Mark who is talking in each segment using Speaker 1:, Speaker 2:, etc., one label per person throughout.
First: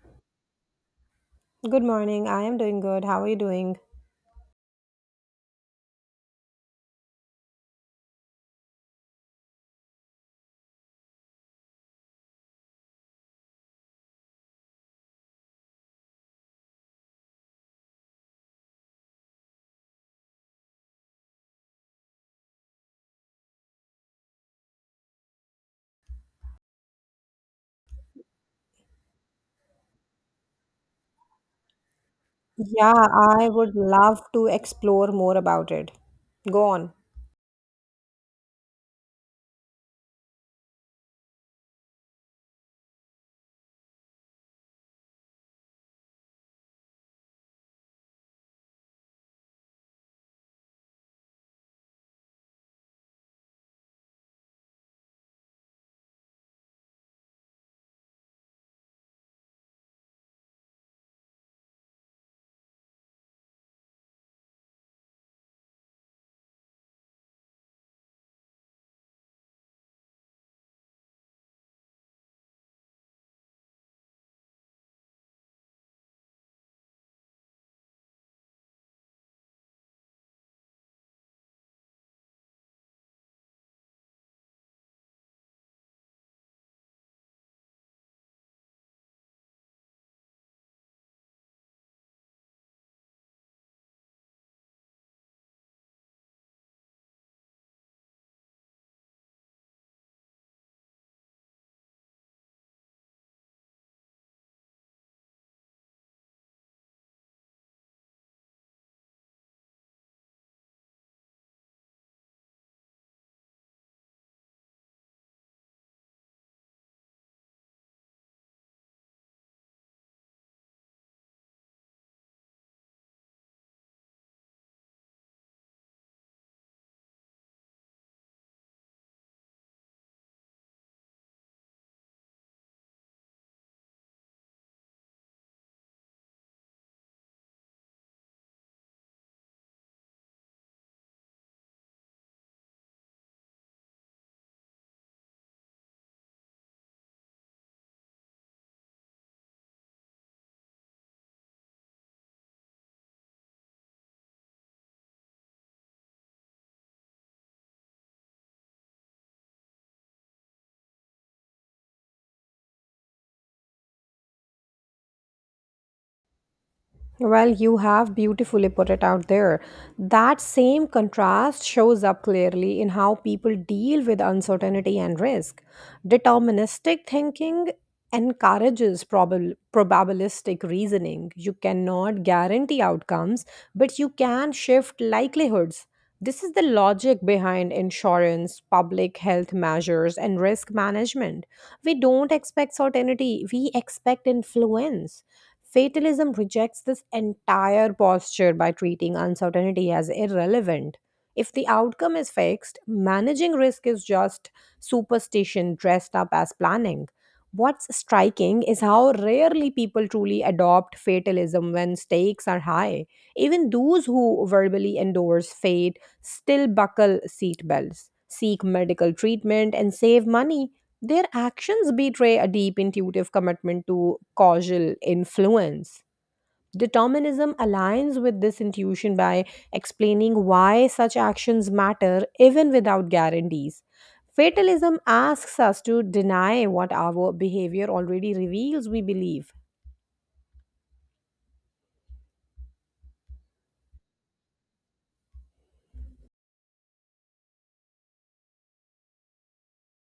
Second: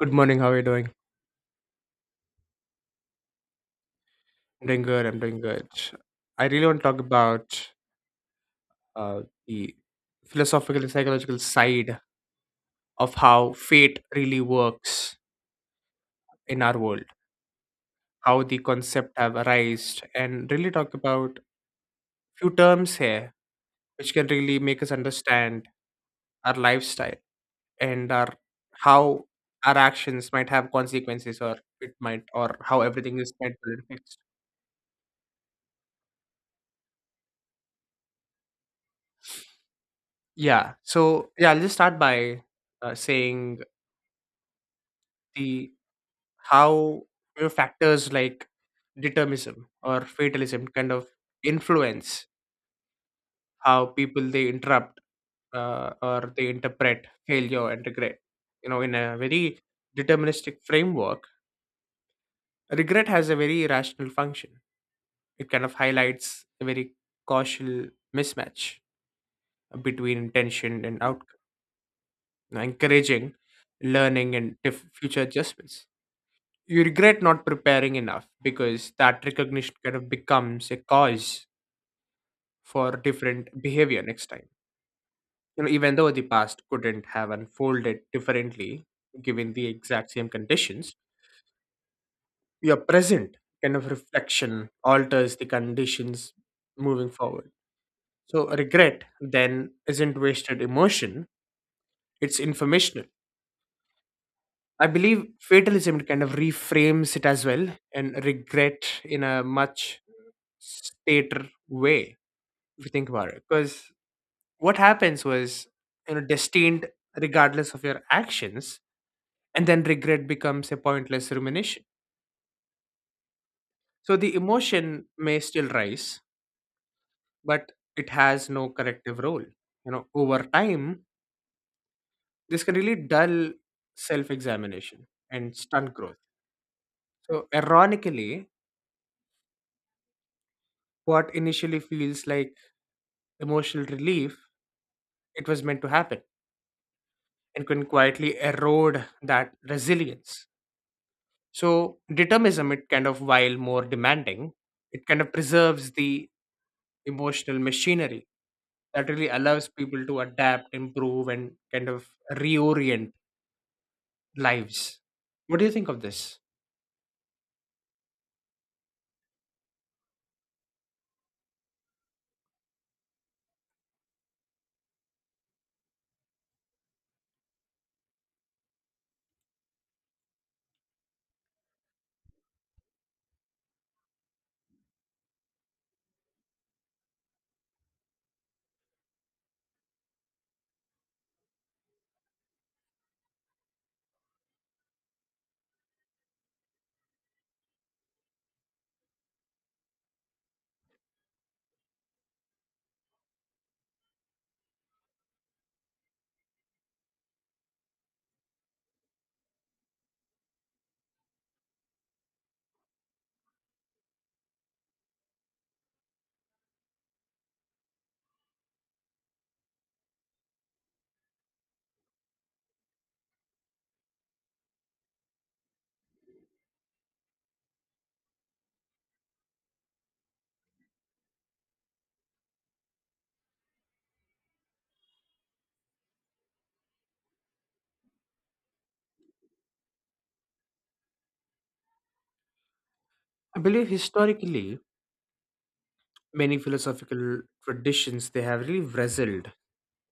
Speaker 1: Good morning. How are you doing?
Speaker 2: Good morning. I am doing good. How are you doing?
Speaker 1: I'm doing good. I'm doing good. I really want to talk about uh, the philosophical and psychological side of how fate really works in our world, how the concept have arisen, and really talk about few terms here which can really make us understand our lifestyle and our how our actions might have consequences or it might or how
Speaker 2: Yeah,
Speaker 1: everything is
Speaker 2: I
Speaker 1: meant
Speaker 2: would
Speaker 1: to be fixed.
Speaker 2: love to explore more about it. Go on.
Speaker 1: Yeah. So yeah, I'll just start by saying the how factors like determinism or fatalism kind of influence how people they interrupt or they interpret failure and regret, in a very deterministic framework, regret has a very rational function. It kind of highlights a very causal mismatch between intention and outcome, encouraging learning and future adjustments. You regret not preparing enough because that recognition kind of becomes a cause for different behavior next time. You know, even though the past couldn't have unfolded differently given the exact same conditions, your present kind of reflection alters the conditions moving forward. So, regret then isn't wasted emotion, it's informational. I believe fatalism kind of reframes it as well, and regret in a much stater way, if you think about it. Because what happens was destined regardless of your actions, and then regret becomes a pointless rumination. So the emotion may still rise, but it has no corrective role. You know, over time this can really dull self examination and stunt growth. So ironically, what initially feels like emotional relief, it was meant to happen, and can quietly erode that resilience. So determinism, it kind of, while more demanding, it kind of preserves the emotional machinery that really allows people to adapt, improve, and kind of reorient lives. What do you think of this?
Speaker 2: Well, you have beautifully put it out there. That same contrast shows up clearly in how people deal with uncertainty and risk. Deterministic thinking encourages probabilistic reasoning. You cannot guarantee outcomes, but you can shift likelihoods. This is the logic behind insurance, public health measures, and risk management. We don't expect certainty, we expect influence. Fatalism rejects this entire posture by treating uncertainty as irrelevant. If the outcome is fixed, managing risk is just superstition dressed up as planning. What's striking is how rarely people truly adopt fatalism when stakes are high. Even those who verbally endorse fate still buckle seatbelts, seek medical treatment, and save money. Their actions betray a deep intuitive commitment to causal influence. Determinism aligns with this intuition by explaining why such actions matter even without guarantees. Fatalism asks us to deny what our behavior already reveals we believe.
Speaker 1: I believe historically, many philosophical traditions they have really wrestled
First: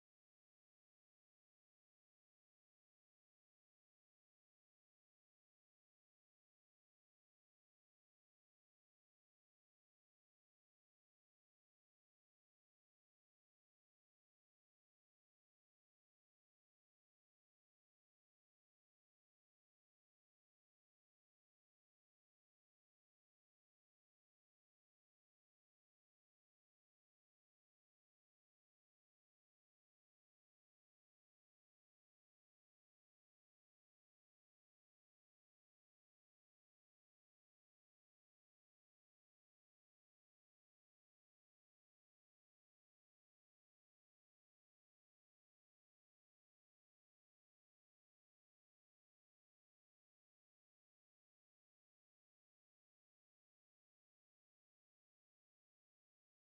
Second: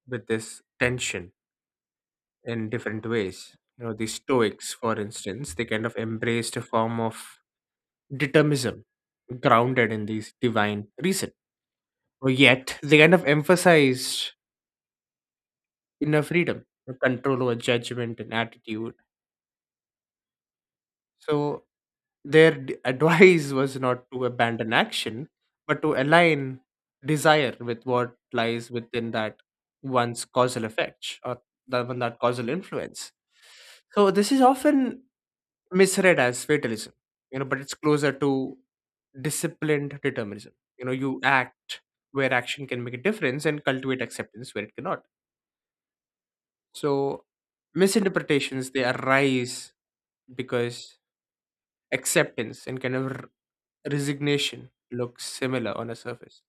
Speaker 1: with this tension in different ways. You know, the Stoics, for instance, they kind of embraced a form of determinism grounded in these divine reason. Or yet they kind of emphasized inner freedom, the control over judgment and attitude. So advice was not to abandon action, but to align desire with what lies within that one's causal effect, or that one that causal influence. So this is often misread as fatalism, you know, but it's closer to disciplined determinism. You know, you act where action can make a difference and cultivate acceptance where it cannot. So misinterpretations they arise because acceptance and kind of resignation look similar on a surface.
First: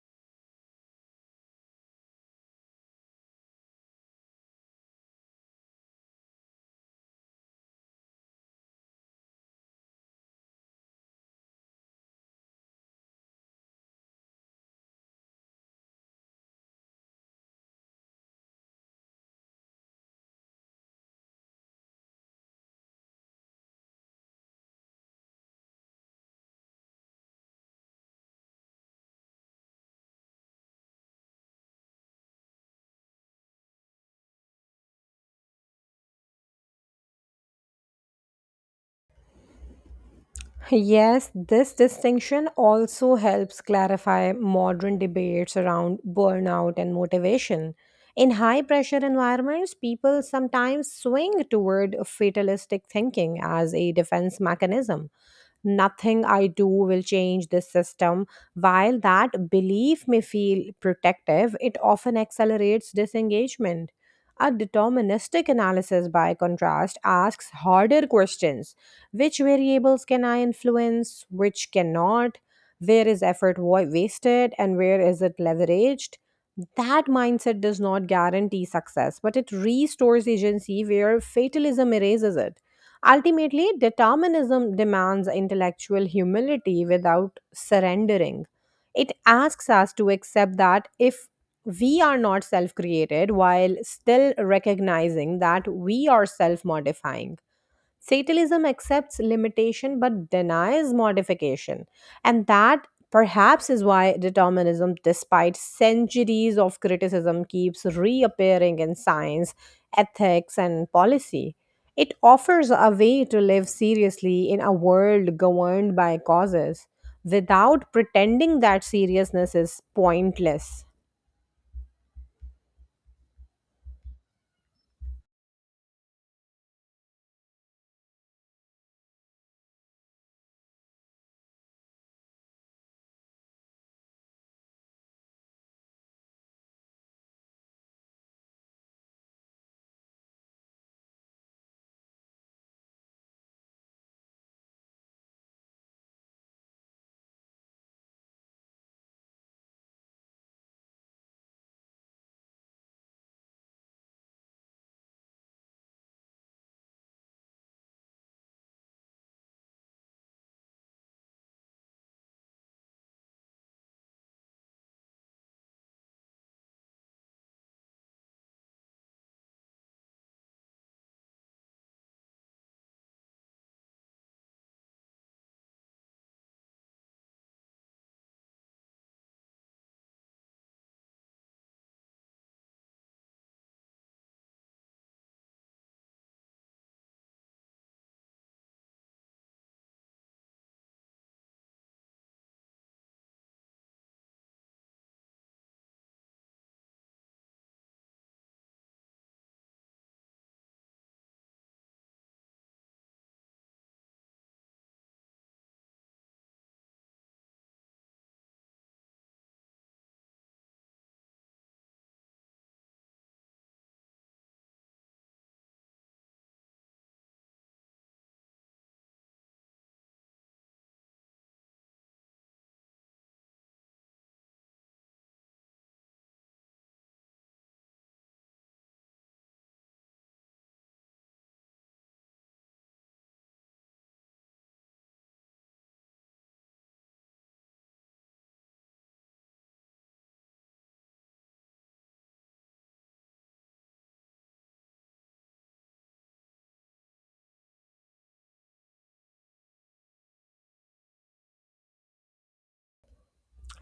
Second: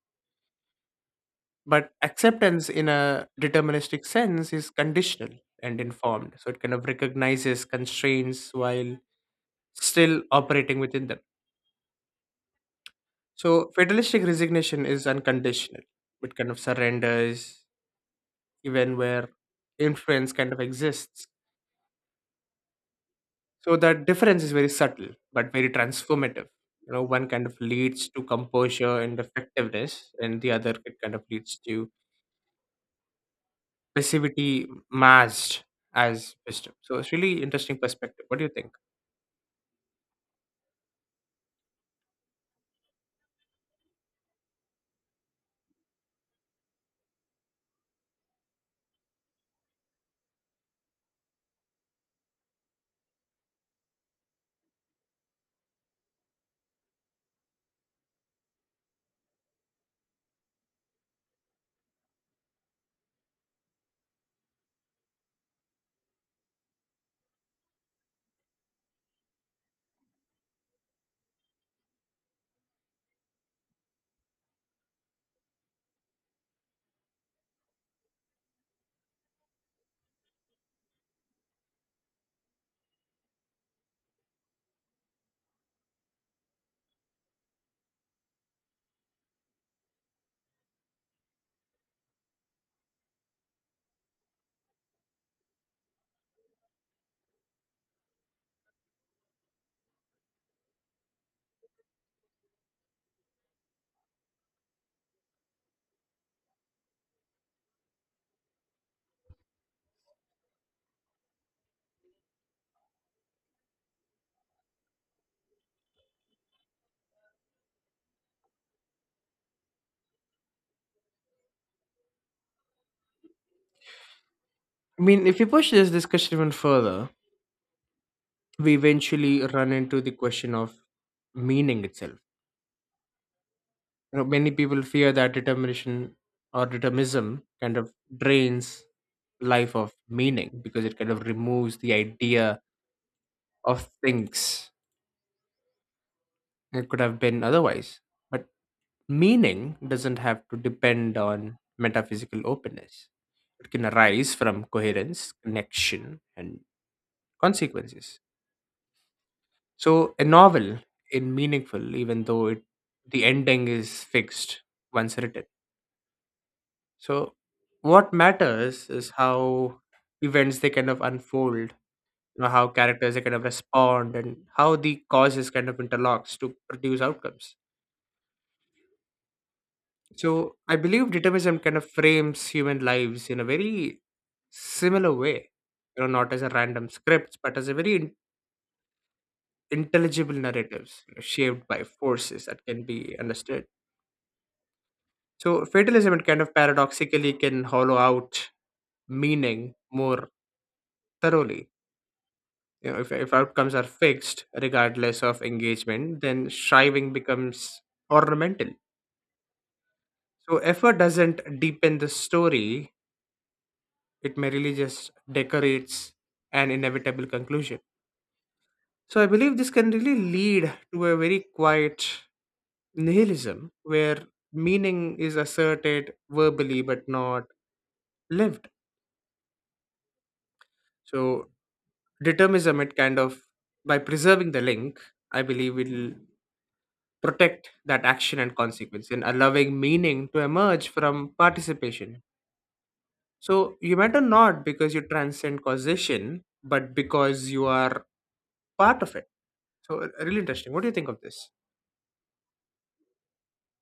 Speaker 1: But acceptance in a deterministic sense is conditional and informed. So it kind of recognizes constraints while still operating within them. So fatalistic resignation is unconditional. It kind of surrenders even where influence kind of exists. So that difference is very subtle but very transformative. You know, one kind of leads to composure and effectiveness, and the other it kind of leads to passivity masked as wisdom. So it's really interesting perspective. What do you think?
Speaker 2: Yes, this distinction also helps clarify modern debates around burnout and motivation. In high pressure environments, people sometimes swing toward fatalistic thinking as a defense mechanism. Nothing I do will change this system. While that belief may feel protective, it often accelerates disengagement. A deterministic analysis, by contrast, asks harder questions. Which variables can I influence, which cannot, where is effort wasted, and where is it leveraged? That mindset does not guarantee success, but it restores agency where fatalism erases it. Ultimately, determinism demands intellectual humility without surrendering. It asks us to accept that if we are not self created, while still recognizing that we are self modifying. Fatalism accepts limitation but denies modification. And that perhaps is why determinism, despite centuries of criticism, keeps reappearing in science, ethics, and policy. It offers a way to live seriously in a world governed by causes without pretending that seriousness is pointless.
Speaker 1: I mean, if we push this discussion even further, we eventually run into the question of meaning itself. You know, many people fear that determination or determinism kind of drains life of meaning because it kind of removes the idea of things. It could have been otherwise. But meaning doesn't have to depend on metaphysical openness. It can arise from coherence, connection, and consequences. So a novel is meaningful even though it the ending is fixed once written. So what matters is how events they kind of unfold, you know, how characters they kind of respond and how the causes kind of interlocks to produce outcomes. So I believe determinism kind of frames human lives in a very similar way. You know, not as a random scripts, but as a very intelligible narratives, shaped by forces that can be understood. So fatalism, it kind of paradoxically can hollow out meaning more thoroughly. You know, if outcomes are fixed regardless of engagement, then striving becomes ornamental. So effort doesn't deepen the story, it merely just decorates an inevitable conclusion. So I believe this can really lead to a very quiet nihilism where meaning is asserted verbally but not lived. So determinism, it kind of, by preserving the link, I believe will protect that action and consequence, and allowing meaning to emerge from participation. So you matter not because you transcend causation, but because you are part of it. So really interesting. What do you think of this?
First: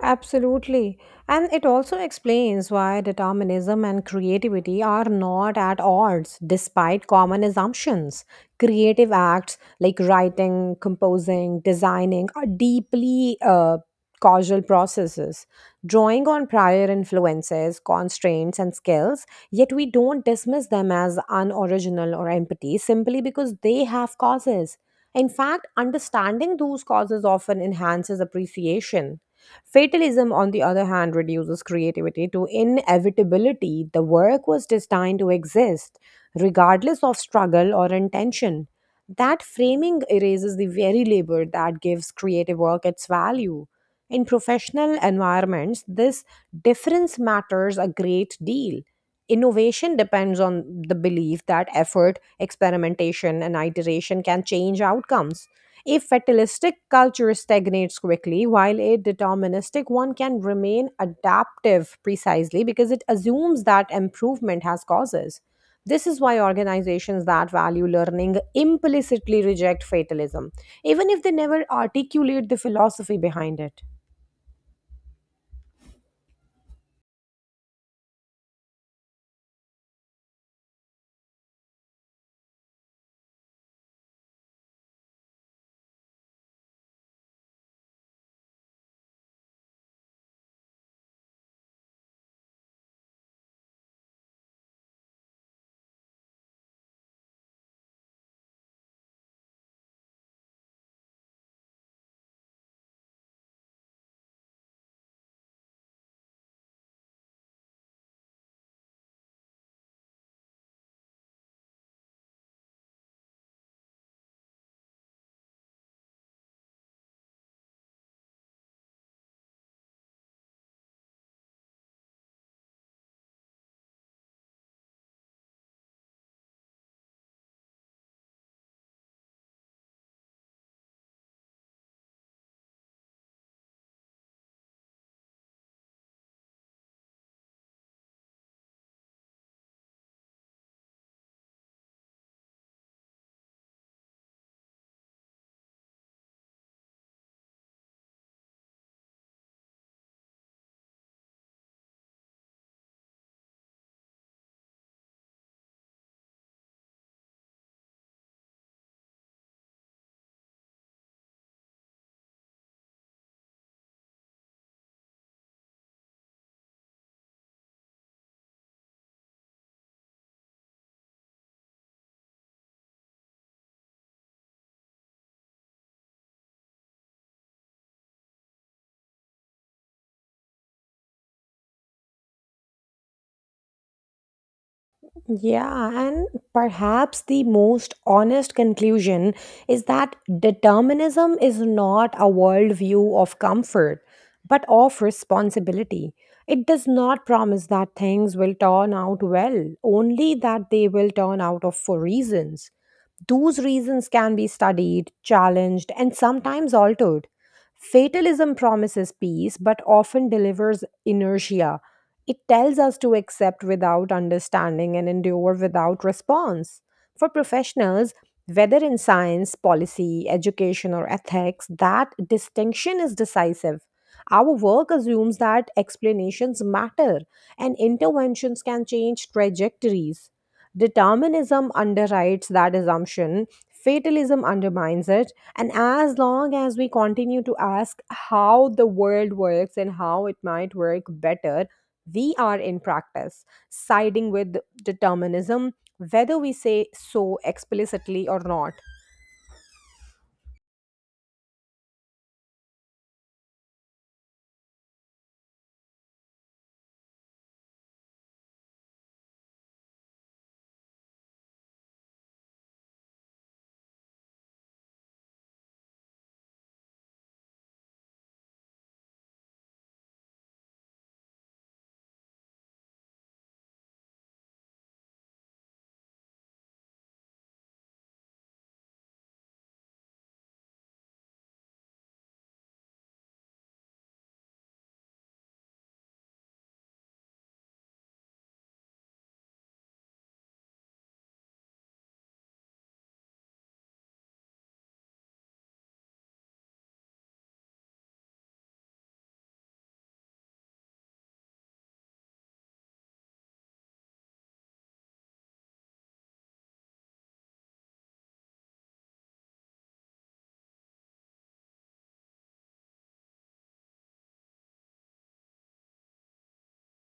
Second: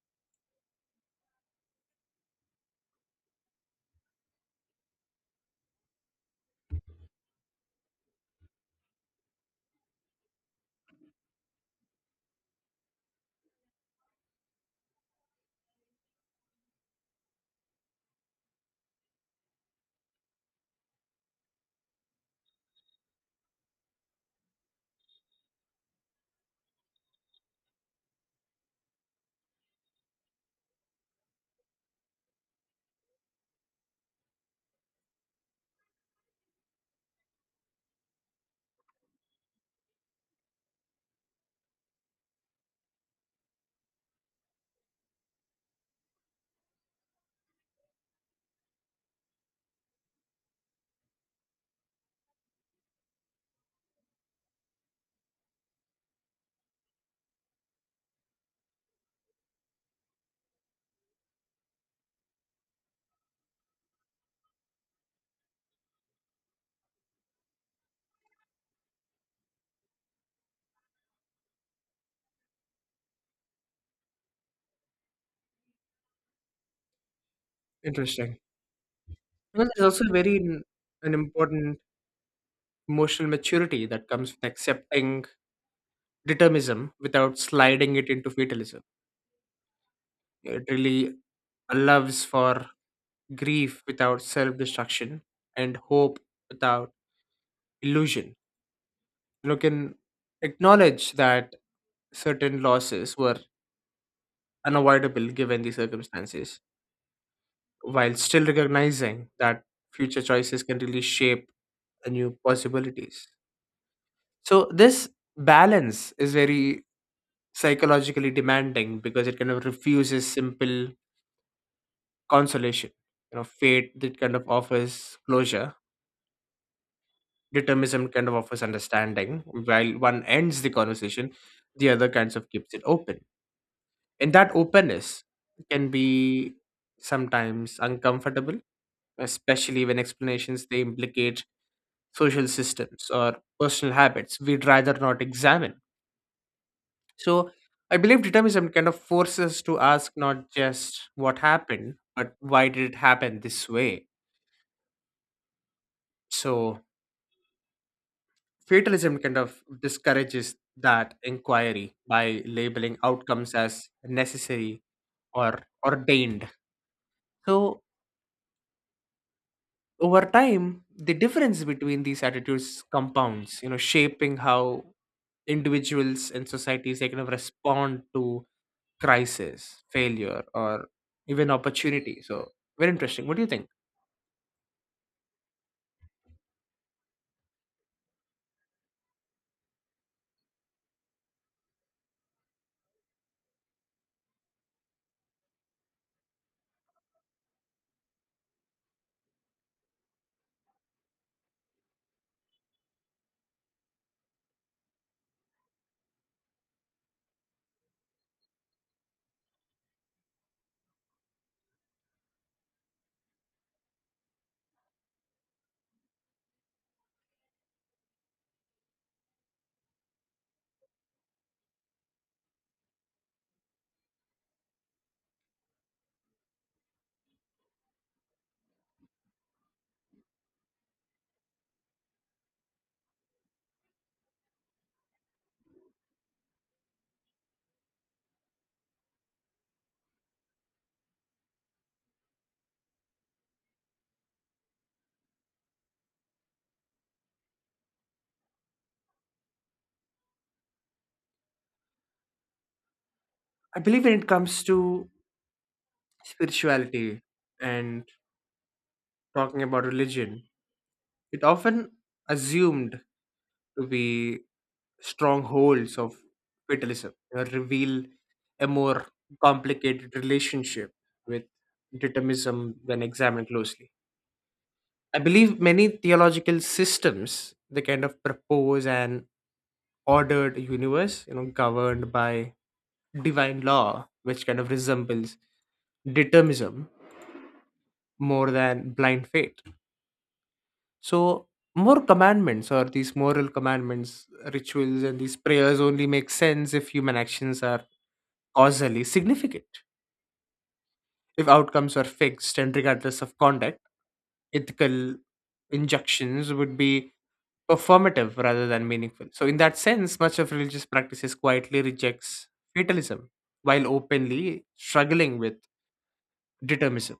Speaker 2: Absolutely. And it also explains why determinism and creativity are not at odds despite common assumptions. Creative acts like writing, composing, designing are deeply causal processes, drawing on prior influences, constraints, and skills, yet we don't dismiss them as unoriginal or empty simply because they have causes. In fact, understanding those causes often enhances appreciation. Fatalism, on the other hand, reduces creativity to inevitability. The work was destined to exist, regardless of struggle or intention. That framing erases the very labor that gives creative work its value. In professional environments, this difference matters a great deal. Innovation depends on the belief that effort, experimentation, and iteration can change outcomes. A fatalistic culture stagnates quickly, while a deterministic one can remain adaptive precisely because it assumes that improvement has causes. This is why organizations that value learning implicitly reject fatalism, even if they never articulate the philosophy behind it.
Speaker 1: Interesting. Because there's also very an important emotional maturity that comes with accepting determinism without sliding it into fatalism. It really allows for grief without self-destruction and hope without illusion. You can acknowledge that certain losses were unavoidable given the circumstances, while still recognizing that future choices can really shape the new possibilities. So this balance is very psychologically demanding because it kind of refuses simple consolation. You know, fate that kind of offers closure, determinism kind of offers understanding. While one ends the conversation, the other kinds of keeps it open. And that openness can be sometimes uncomfortable, especially when explanations they implicate social systems or personal habits we'd rather not examine. So I believe determinism kind of forces us to ask not just what happened, but why did it happen this way? So fatalism kind of discourages that inquiry by labeling outcomes as necessary or ordained. So over time, the difference between these attitudes compounds, you know, shaping how individuals and societies they kind of respond to crisis, failure, or even opportunity. So very interesting. What do you think?
Speaker 2: Yeah, and perhaps the most honest conclusion is that determinism is not a worldview of comfort, but of responsibility. It does not promise that things will turn out well, only that they will turn out of for reasons. Those reasons can be studied, challenged, and sometimes altered. Fatalism promises peace but often delivers inertia. It tells us to accept without understanding and endure without response. For professionals, whether in science, policy, education, or ethics, that distinction is decisive. Our work assumes that explanations matter and interventions can change trajectories. Determinism underwrites that assumption, fatalism undermines it. And as long as we continue to ask how the world works and how it might work better, we are in practice siding with determinism, whether we say so explicitly or not.
Speaker 1: I believe when it comes to spirituality and talking about religion, it often assumed to be strongholds of fatalism or reveal a more complicated relationship with determinism when examined closely. I believe many theological systems they kind of propose an ordered universe, you know, governed by divine law, which kind of resembles determinism more than blind faith. So more commandments or these moral commandments, rituals, and these prayers only make sense if human actions are causally significant. If outcomes are fixed and regardless of conduct, ethical injunctions would be performative rather than meaningful. So, in that sense, much of religious practices quietly rejects fatalism while openly struggling with determinism.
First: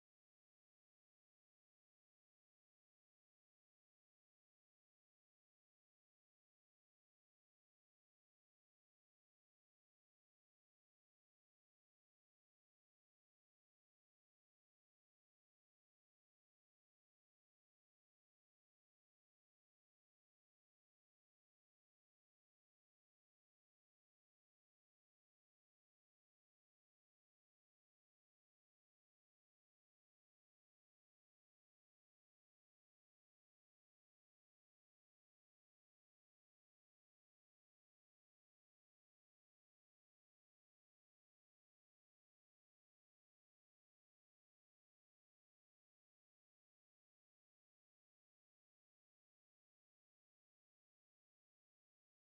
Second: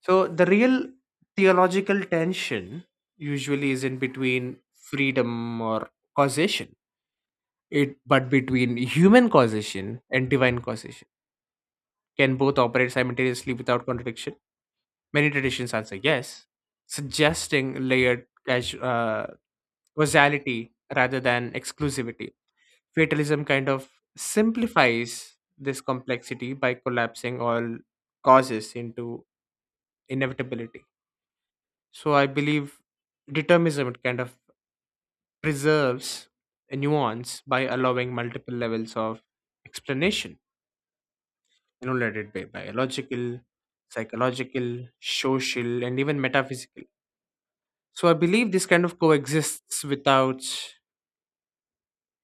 Speaker 1: So the real theological tension usually is in between freedom or causation. It but between human causation and divine causation. Can both operate simultaneously without contradiction? Many traditions answer yes, suggesting layered causality rather than exclusivity. Fatalism kind of simplifies this complexity by collapsing all causes into inevitability. So I believe determinism kind of preserves a nuance by allowing multiple levels of explanation, you know, led it by biological, psychological, social, and even metaphysical. So I believe this kind of coexists without,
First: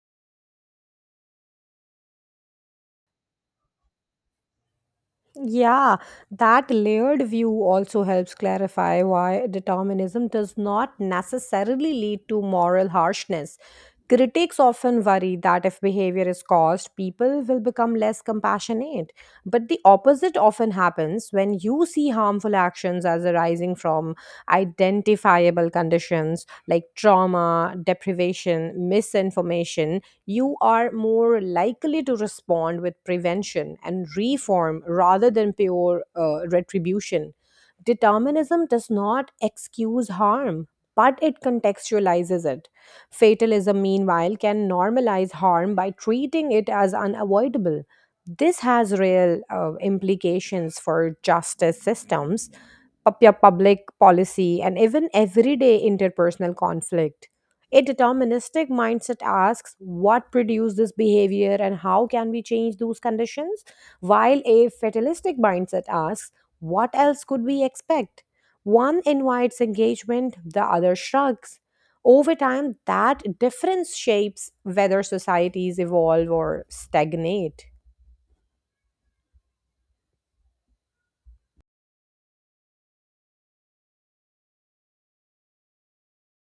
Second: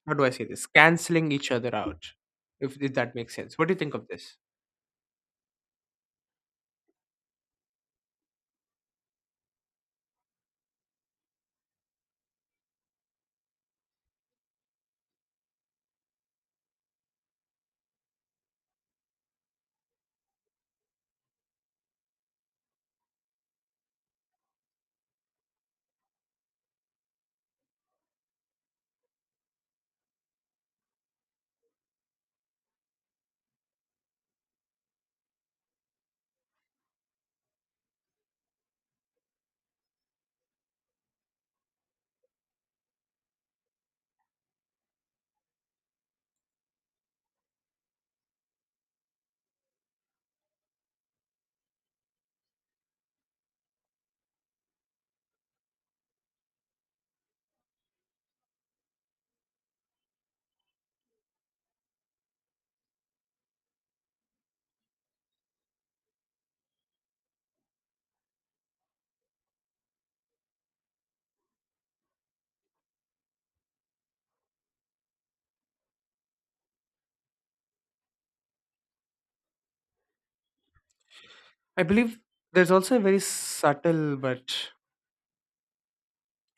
Speaker 1: how do I say this, canceling each other out. If that makes sense. What do you think of this?
Speaker 2: Yeah, that layered view also helps clarify why determinism does not necessarily lead to moral harshness. Critics often worry that if behavior is caused, people will become less compassionate. But the opposite often happens when you see harmful actions as arising from identifiable conditions like trauma, deprivation, misinformation, you are more likely to respond with prevention and reform rather than pure retribution. Determinism does not excuse harm, but it contextualizes it. Fatalism, meanwhile, can normalize harm by treating it as unavoidable. This has real implications for justice systems, public policy, and even everyday interpersonal conflict. A deterministic mindset asks what produced this behavior and how can we change those conditions, while a fatalistic mindset asks what else could we expect. One invites engagement, the other shrugs. Over time, that difference shapes whether societies evolve or stagnate.
Speaker 1: I believe there's also a very subtle but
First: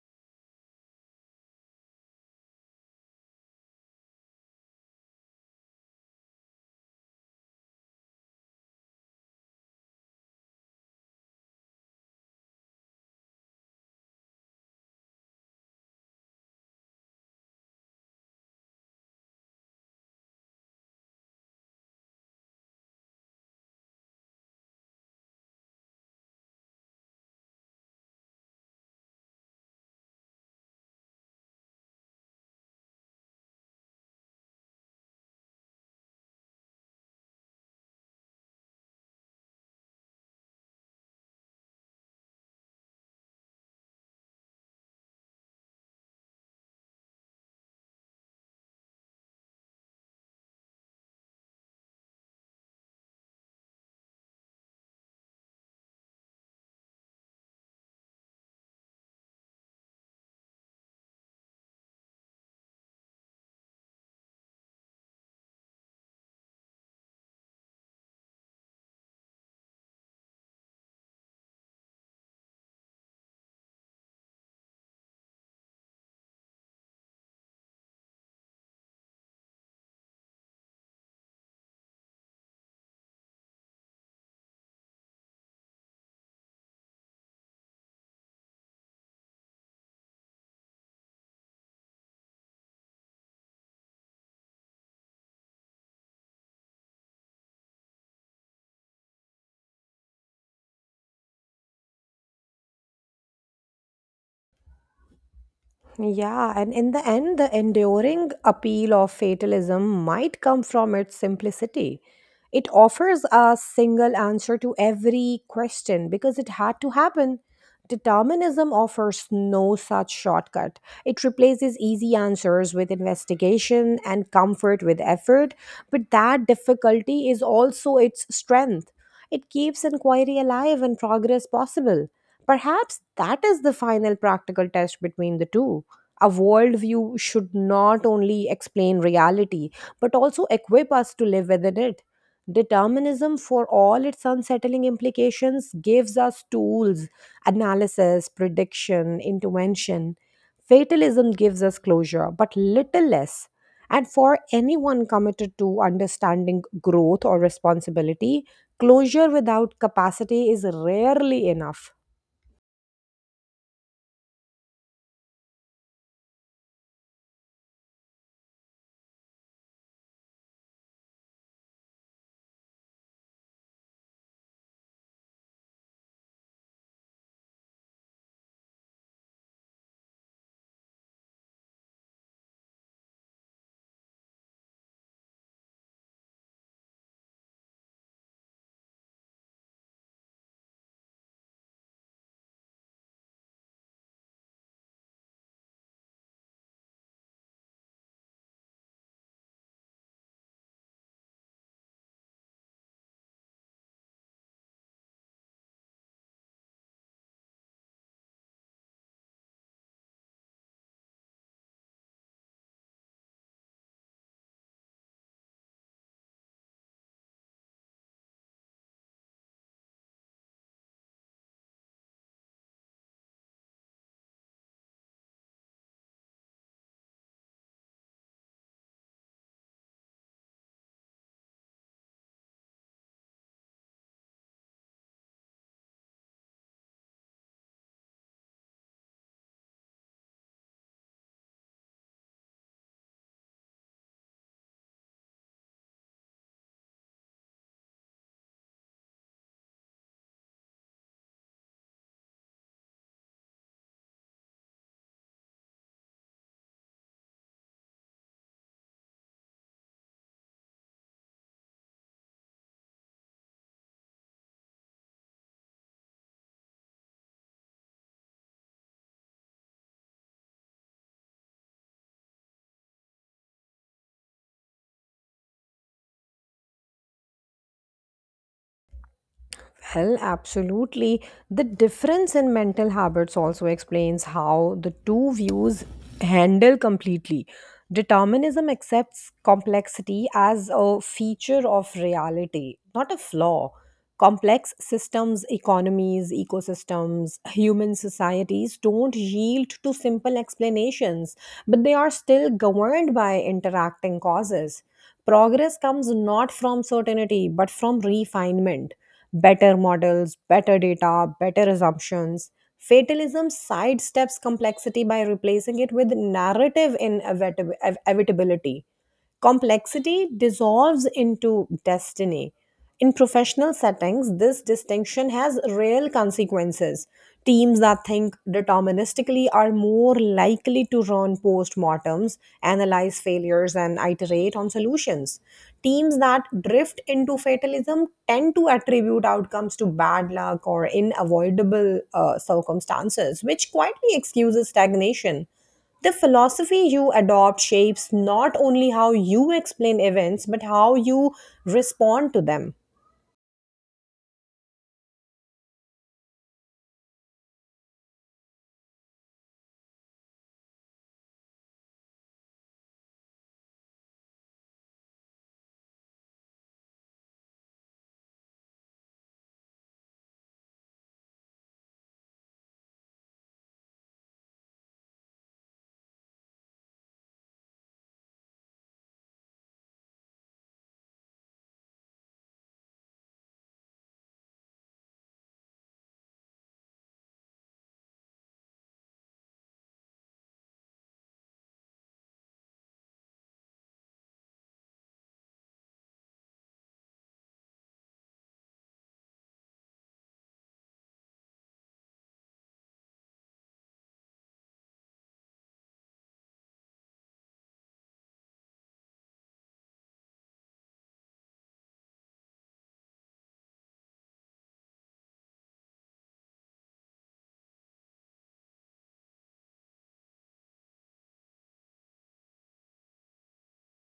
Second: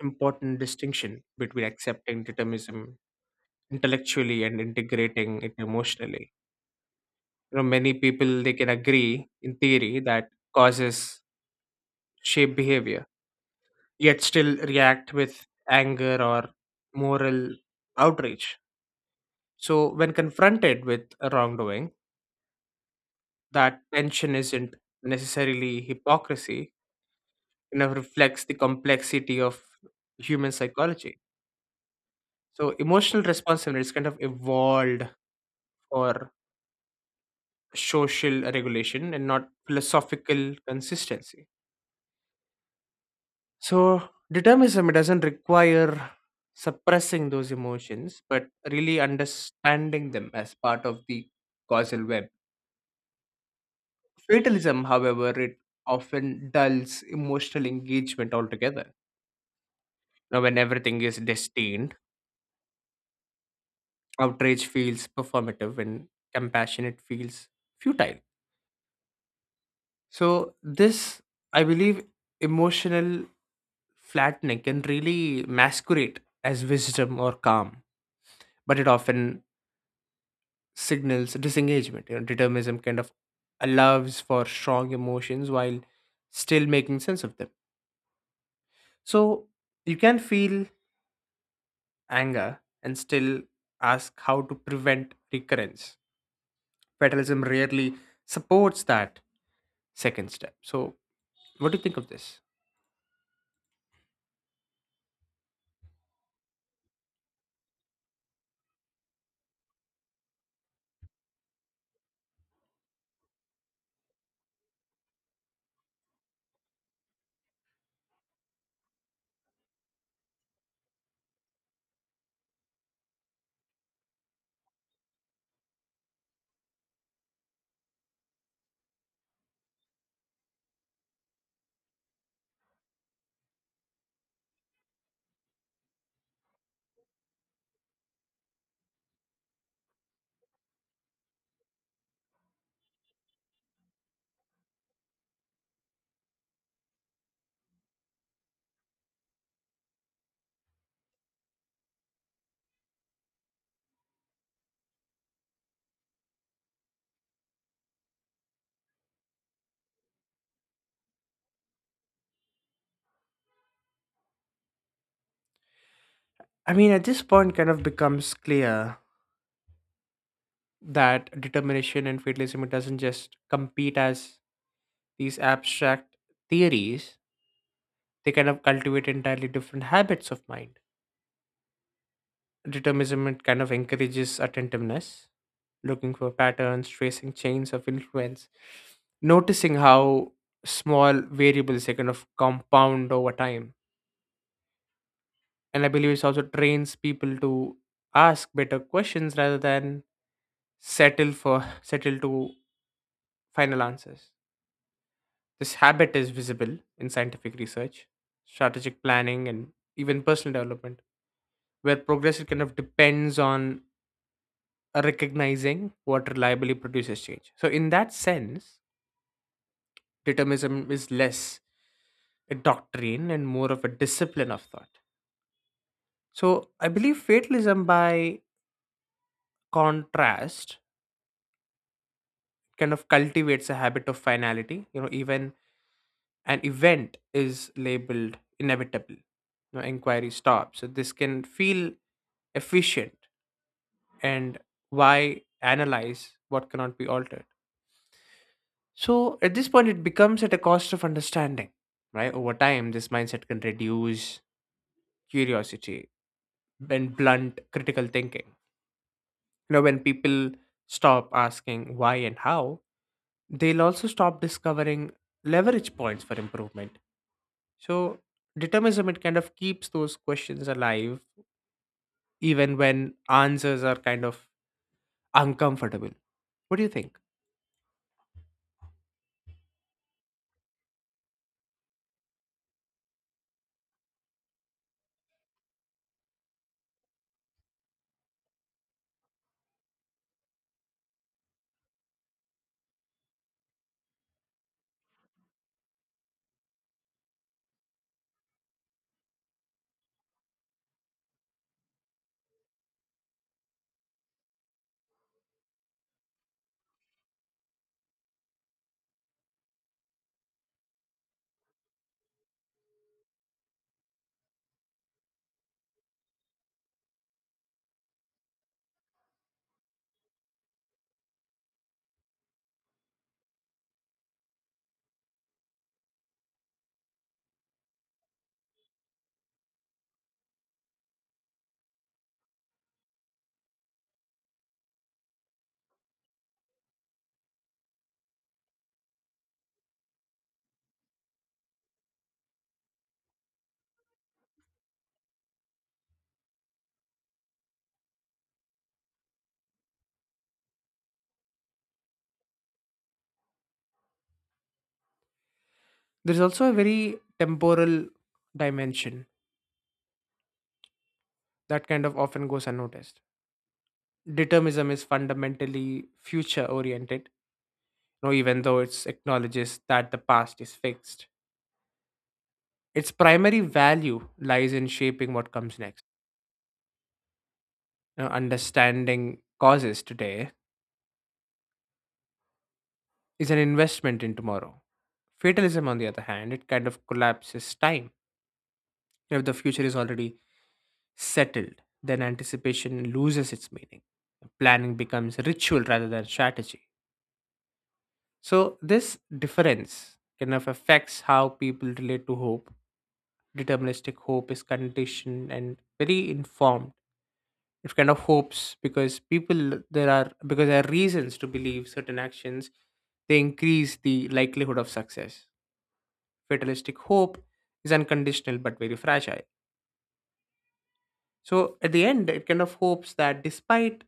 Speaker 1: important distinction between accepting determinism intellectually and integrating it emotionally. You know, many people they can agree in theory that causes shape behavior, yet still react with anger or moral outrage. So when confronted with a wrongdoing, that tension isn't necessarily hypocrisy, reflects the complexity of human psychology. So emotional responsiveness is kind of evolved for social regulation and not philosophical consistency. So, determinism it doesn't require suppressing those emotions, but really understanding them as part of the causal web. Fatalism, however, it often dulls emotional engagement altogether. Now, when everything is destined, outrage feels performative and compassion it feels futile. So, this, I believe, emotional flattening can really masquerade as wisdom or calm, but it often signals disengagement. You know, determinism kind of allows for strong emotions while still making sense of them. So you can feel anger and still ask how to prevent recurrence. Fatalism rarely supports that second step. So, what do you think of this?
Speaker 2: Yeah, and in the end, the enduring appeal of fatalism might come from its simplicity. It offers a single answer to every question because it had to happen. Determinism offers no such shortcut. It replaces easy answers with investigation and comfort with effort, but that difficulty is also its strength. It keeps inquiry alive and progress possible. Perhaps that is the final practical test between the two. A worldview should not only explain reality, but also equip us to live within it. Determinism, for all its unsettling implications, gives us tools, analysis, prediction, intervention. Fatalism gives us closure, but little less. And for anyone committed to understanding growth or responsibility, closure without capacity is rarely enough.
Speaker 1: I mean, at this point, kind of becomes clear that determination and fatalism it doesn't just compete as these abstract theories. They kind of cultivate entirely different habits of mind. Determinism it kind of encourages attentiveness, looking for patterns, tracing chains of influence, noticing how small variables they kind of compound over time. And I believe it also trains people to ask better questions rather than settle for settle to final answers. This habit is visible in scientific research, strategic planning, and even personal development, where progress it kind of depends on recognizing what reliably produces change. So, in that sense, determinism is less a doctrine and more of a discipline of thought. So, I believe fatalism, by contrast, kind of cultivates a habit of finality. You know, even an event is labeled inevitable, you know, inquiry stops. So, this can feel efficient, and why analyze what cannot be altered? So at this point, it becomes at a cost of understanding, right? Over time, this mindset can reduce curiosity and blunt critical thinking. You know, when people stop asking why and how, they'll also stop discovering leverage points for improvement. So determinism, it kind of keeps those questions alive, even when answers are kind of uncomfortable. What do you think?
Speaker 2: Well, absolutely. The difference in mental habits also explains how the two views handle completely. Determinism accepts complexity as a feature of reality, not a flaw. Complex systems, economies, ecosystems, human societies don't yield to simple explanations, but they are still governed by interacting causes. Progress comes not from certainty, but from refinement, better models, better data, better assumptions. Fatalism sidesteps complexity by replacing it with narrative evitability. Complexity dissolves into destiny. In professional settings, this distinction has real consequences. Teams that think deterministically are more likely to run postmortems, analyze failures, and iterate on solutions. Teams that drift into fatalism tend to attribute outcomes to bad luck or unavoidable circumstances, which quietly excuses stagnation. The philosophy you adopt shapes not only how you explain events, but how you respond to them.
Speaker 1: There's also a very temporal dimension that kind of often goes unnoticed. Determinism is fundamentally future oriented, you know, even though it acknowledges that the past is fixed. Its primary value lies in shaping what comes next. You know, understanding causes today is an investment in tomorrow. Fatalism, on the other hand, it kind of collapses time. If the future is already settled, then anticipation loses its meaning. Planning becomes ritual rather than strategy. So this difference kind of affects how people relate to hope. Deterministic hope is conditioned and very informed. It kind of hopes because people there are because there are reasons to believe certain actions, they increase the likelihood of success. Fatalistic hope is unconditional but very fragile. So at the end, it kind of hopes that despite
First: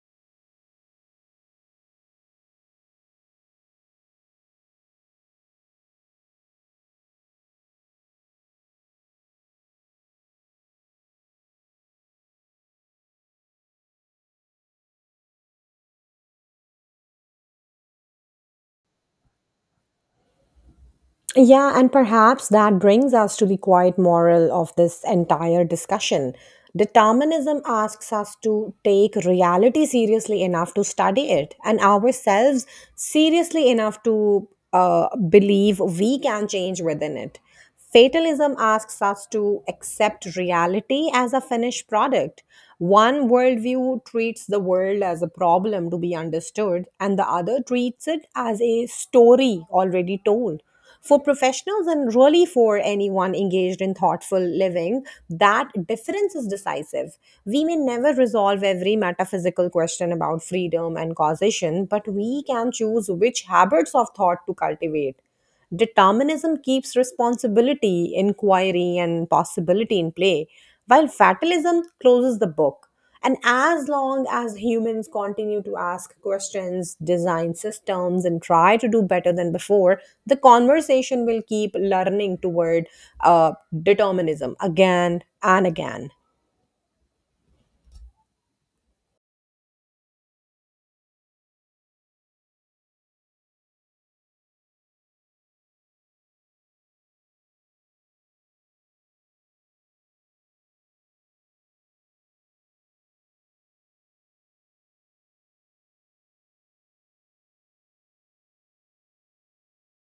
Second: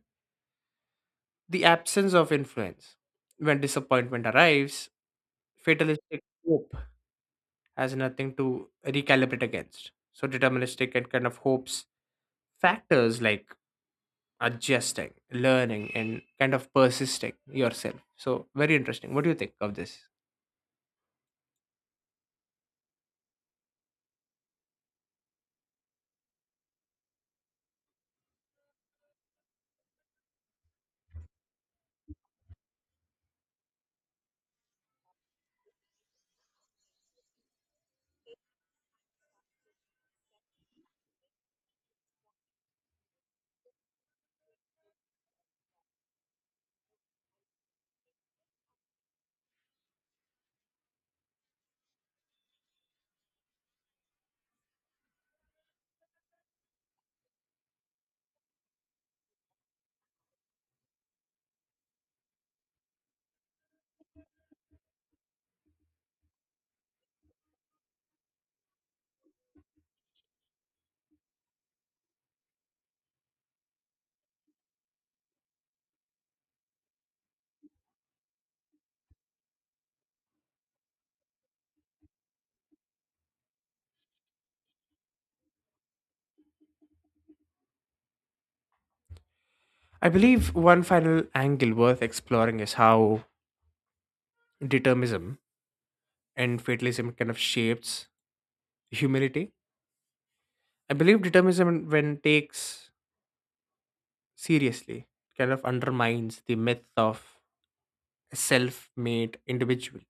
Speaker 1: the absence of influence, when disappointment arrives, fatalistic hope has nothing to recalibrate against. So deterministic and kind of hopes factors like adjusting, learning, and kind of persisting yourself. So, very interesting. What do you think of this?
Speaker 2: Yeah, and perhaps that brings us to the quiet moral of this entire discussion. Determinism asks us to take reality seriously enough to study it and ourselves seriously enough to believe we can change within it. Fatalism asks us to accept reality as a finished product. One worldview treats the world as a problem to be understood, and the other treats it as a story already told. For professionals and really for anyone engaged in thoughtful living, that difference is decisive. We may never resolve every metaphysical question about freedom and causation, but we can choose which habits of thought to cultivate. Determinism keeps responsibility, inquiry, and possibility in play, while fatalism closes the book. And as long as humans continue to ask questions, design systems, and try to do better than before, the conversation will keep learning toward uh, determinism again and again.
Speaker 1: I believe one final angle worth exploring is how determinism and fatalism kind of shapes humility. I believe determinism, when takes seriously, kind of undermines the myth of a self made individual.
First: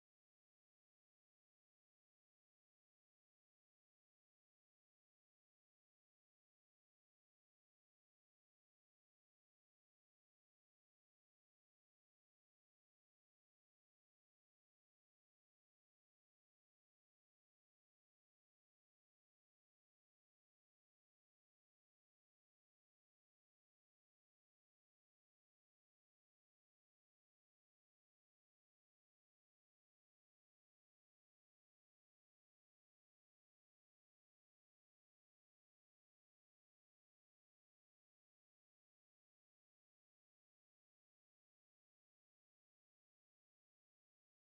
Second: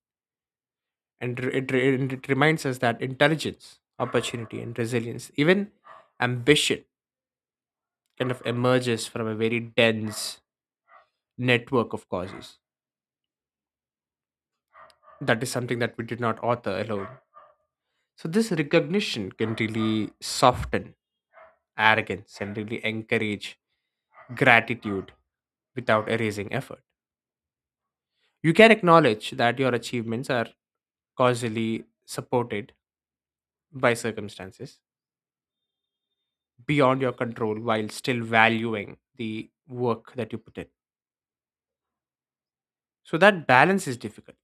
Speaker 1: And it reminds us that intelligence, opportunity, and resilience, even ambition, kind of emerges from a very dense network of causes. That is something that we did not author alone. So, this recognition can really soften arrogance and really encourage gratitude without erasing effort. You can acknowledge that your achievements are causally supported by circumstances beyond your control while still valuing the work that you put in. So, that balance is difficult,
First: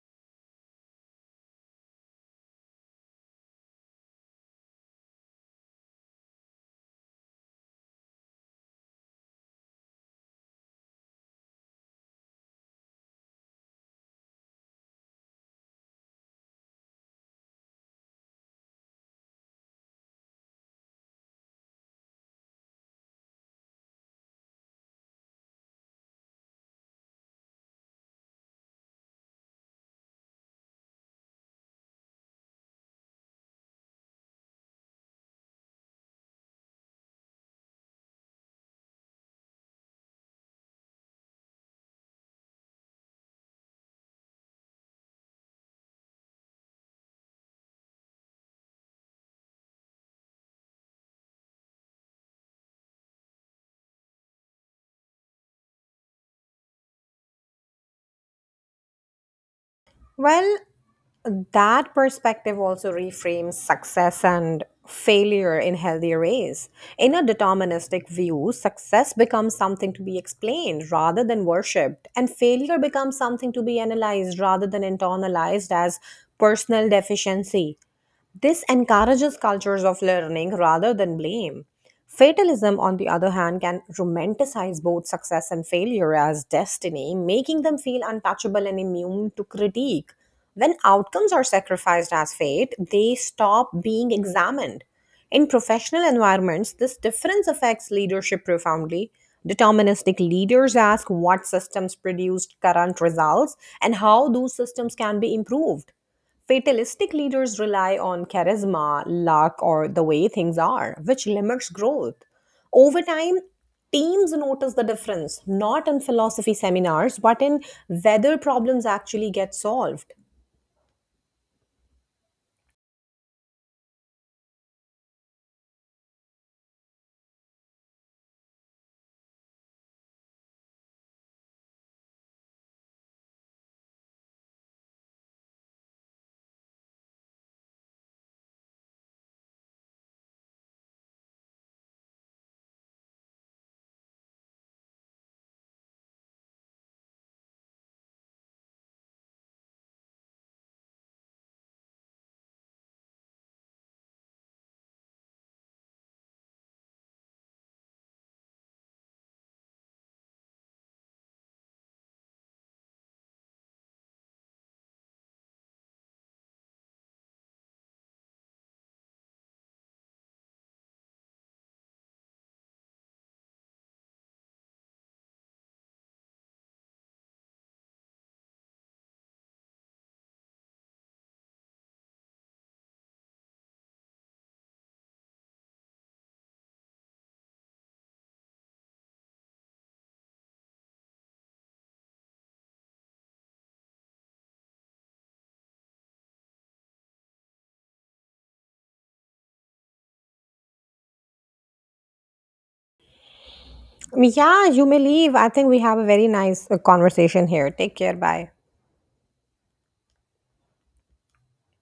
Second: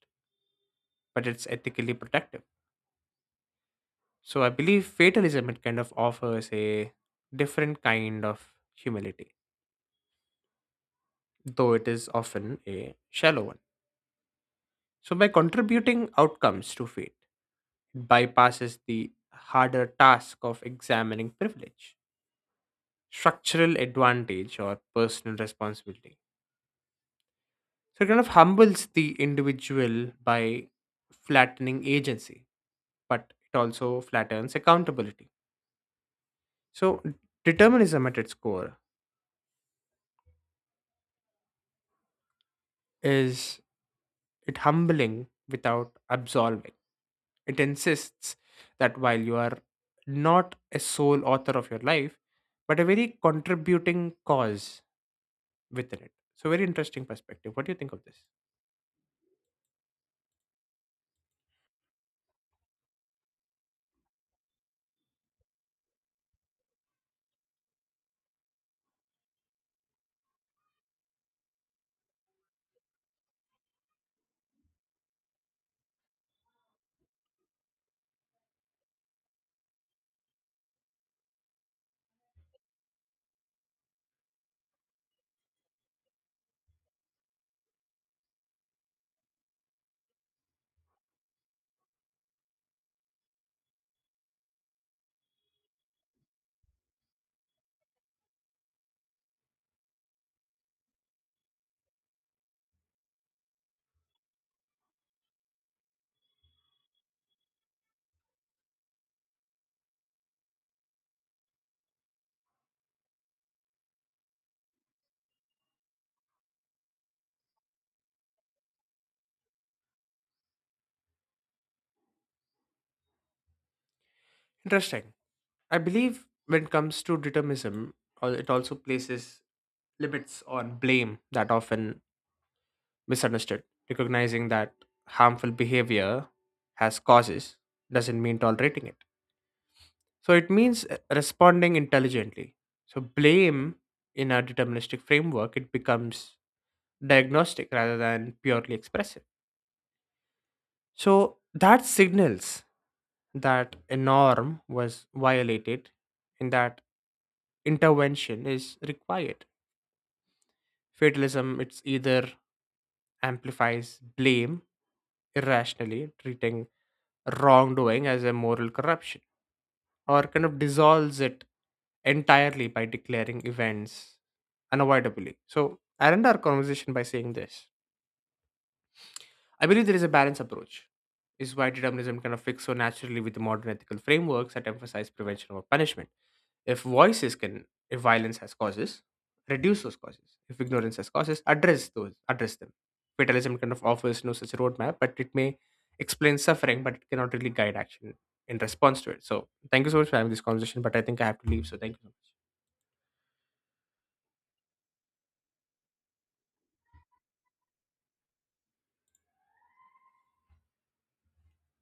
Speaker 1: but it's ethically protective. So I believe fatalism it kind of offers a different kind of humility, though it is often a shallow one. So by contributing outcomes to fate, it bypasses the harder task of examining privilege, structural advantage, or personal responsibility. So it kind of humbles the individual by flattening agency, but it also flattens accountability. So determinism at its core is it humbling without absolving. It insists that while you are not a sole author of your life, but a very contributing cause within it. So, very interesting perspective. What do you think of this?
Speaker 2: Well, that perspective also reframes success and failure in healthier ways. In a deterministic view, success becomes something to be explained rather than worshipped, and failure becomes something to be analyzed rather than internalized as personal deficiency. This encourages cultures of learning rather than blame. Fatalism, on the other hand, can romanticize both success and failure as destiny, making them feel untouchable and immune to critique. When outcomes are sacrificed as fate, they stop being examined. In professional environments, this difference affects leadership profoundly. Deterministic leaders ask what systems produced current results and how those systems can be improved. Fatalistic leaders rely on charisma, luck, or the way things are, which limits growth. Over time, teams notice the difference, not in philosophy seminars, but in whether problems actually get solved.
Speaker 1: Interesting. I believe when it comes to determinism, it also places limits on blame that often misunderstood. Recognizing that harmful behavior has causes doesn't mean tolerating it. So it means, responding intelligently. So blame in a deterministic framework, it becomes diagnostic rather than purely expressive. So that signals that a norm was violated and that intervention is required. Fatalism, it's either amplifies blame irrationally, treating wrongdoing as a moral corruption or kind of dissolves it entirely by declaring events unavoidably. So I end our conversation by saying this. I believe there is a balanced approach, is why determinism kind of fits so naturally with the modern ethical frameworks that emphasize prevention over punishment. If voices can, if violence has causes, reduce those causes. If ignorance has causes, address those, address them. Fatalism kind of offers no such roadmap, but it may explain suffering, but it cannot really guide action in response to it. So, thank you so much for having this conversation. But I think I have to leave. So, thank you so much.
Speaker 2: Yeah, you may leave. I think we have a very nice conversation here. Take care. Bye.